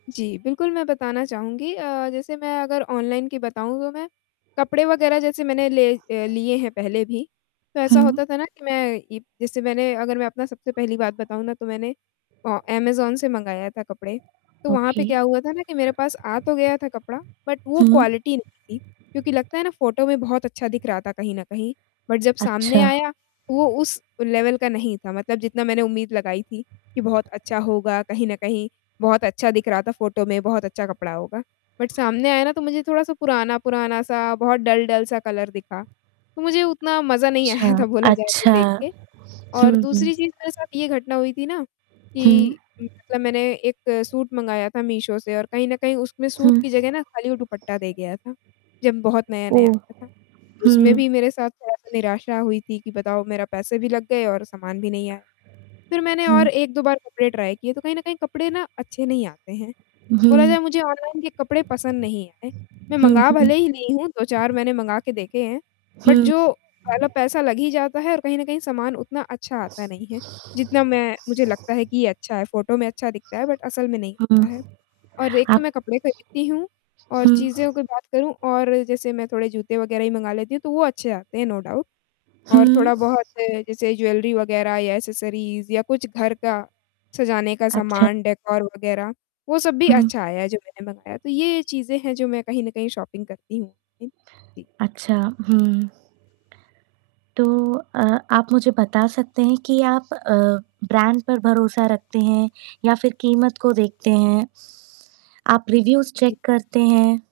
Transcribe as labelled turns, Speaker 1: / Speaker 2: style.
Speaker 1: जी बिल्कुल, मैं बताना चाहूँगी। अ, जैसे मैं अगर ऑनलाइन की बताऊँ तो मैं, कपड़े वग़ैरह जैसे मैंने ले अ, लिए हैं पहले भी, तो ऐसा
Speaker 2: हुँ।
Speaker 1: होता था ना कि मैं ई जैसे मैंने अगर मैं अपना सबसे पहली बात बताऊँ ना तो मैंने अ, अमेज़न से मँगाया था कपड़े। तो वहाँ पे
Speaker 2: ओके।
Speaker 1: क्या हुआ था ना कि मेरे पास आ तो गया था कपड़ा बट वो
Speaker 2: हुँ।
Speaker 1: क्वालिटी नहीं थी क्योंकि लगता है ना फ़ोटो में बहुत अच्छा दिख रहा था कहीं न कहीं, बट जब सामने
Speaker 2: अच्छा।
Speaker 1: आया वो उस लेवल का नहीं था मतलब जितना मैंने उम्मीद लगाई थी, कि बहुत अच्छा होगा कहीं न कहीं, बहुत अच्छा दिख रहा था फ़ोटो में बहुत अच्छा कपड़ा होगा। बट सामने आया ना तो मुझे थोड़ा-सा पुराना-पुराना सा बहुत डल-डल सा कलर दिखा। मुझे उतना मजा नहीं
Speaker 2: छा
Speaker 1: आया था बोला जाए तो
Speaker 2: अच्छा।
Speaker 1: देख के
Speaker 2: हुँ,
Speaker 1: और
Speaker 2: हुँ।
Speaker 1: दूसरी चीज़ मेरे साथ ये घटना हुई थी ना
Speaker 2: हुँ।
Speaker 1: कि, मतलब मैंने 1 सूट मँगाया था मीशो से और कहीं न कहीं उसमें
Speaker 2: हुँ।
Speaker 1: सूट की जगह ना खाली वो दुपट्टा दे गया था, जब बहुत नया-नया
Speaker 2: ओह!
Speaker 1: आया था उसमें
Speaker 2: हुँ।
Speaker 1: भी मेरे साथ थोड़ा-सा निराशा हुई थी कि बताओ मेरा पैसे भी लग गए और सामान भी नहीं आया। फिर मैंने
Speaker 2: हुँ।
Speaker 1: और 1-2 बार कपड़े ट्राय किए तो कहीं न कहीं कपड़े ना अच्छे नहीं आते हैं। बोला
Speaker 2: हुँ।
Speaker 1: जाए मुझे ऑनलाइन के कपड़े पसंद नहीं आए। मैं
Speaker 2: हुँ,
Speaker 1: मँगा
Speaker 2: हुँ
Speaker 1: भले ही ली हूँ 2-4 मैंने मँगा के देखे हैं बट
Speaker 2: हुँ।
Speaker 1: जो पहला पैसा लग ही जाता है और कहीं न कहीं सामान उतना अच्छा आता नहीं है जितना मैं मुझे लगता है कि अच्छा है फ़ोटो में अच्छा दिखता है बट असल में नहीं
Speaker 2: हुँ।
Speaker 1: होता है। और एक तो
Speaker 2: आप
Speaker 1: मैं कपड़े खरीदती हूँ और
Speaker 2: हुँ।
Speaker 1: चीज़ों के बात करूँ और जैसे मैं थोड़े जूते वग़ैरह ही मँगा लेती हूँ, तो वो अच्छे आते हैं नो डाउट। और
Speaker 2: हुँ।
Speaker 1: थोड़ा-बहुत जैसे ज्वेलरी वग़ैरह या एक्सेसरीज़ या कुछ घर का सजाने का
Speaker 2: अच्छा।
Speaker 1: सामान डेकोर वग़ैरह वो सब भी
Speaker 2: हुँ।
Speaker 1: अच्छा आया है जो मैंने मँगाया। तो ये चीज़ें हैं जो मैं कहीं न कहीं शॉपिंग करती हूँ। इन ती
Speaker 2: अच्छा, हुँ। तो अ, आप मुझे बता सकते हैं कि आप अ, ब्रांड पर भरोसा रखते हैं या फिर कीमत को देखते हैं? आप रिव्यूज़
Speaker 1: जी।
Speaker 2: चेक करते हैं?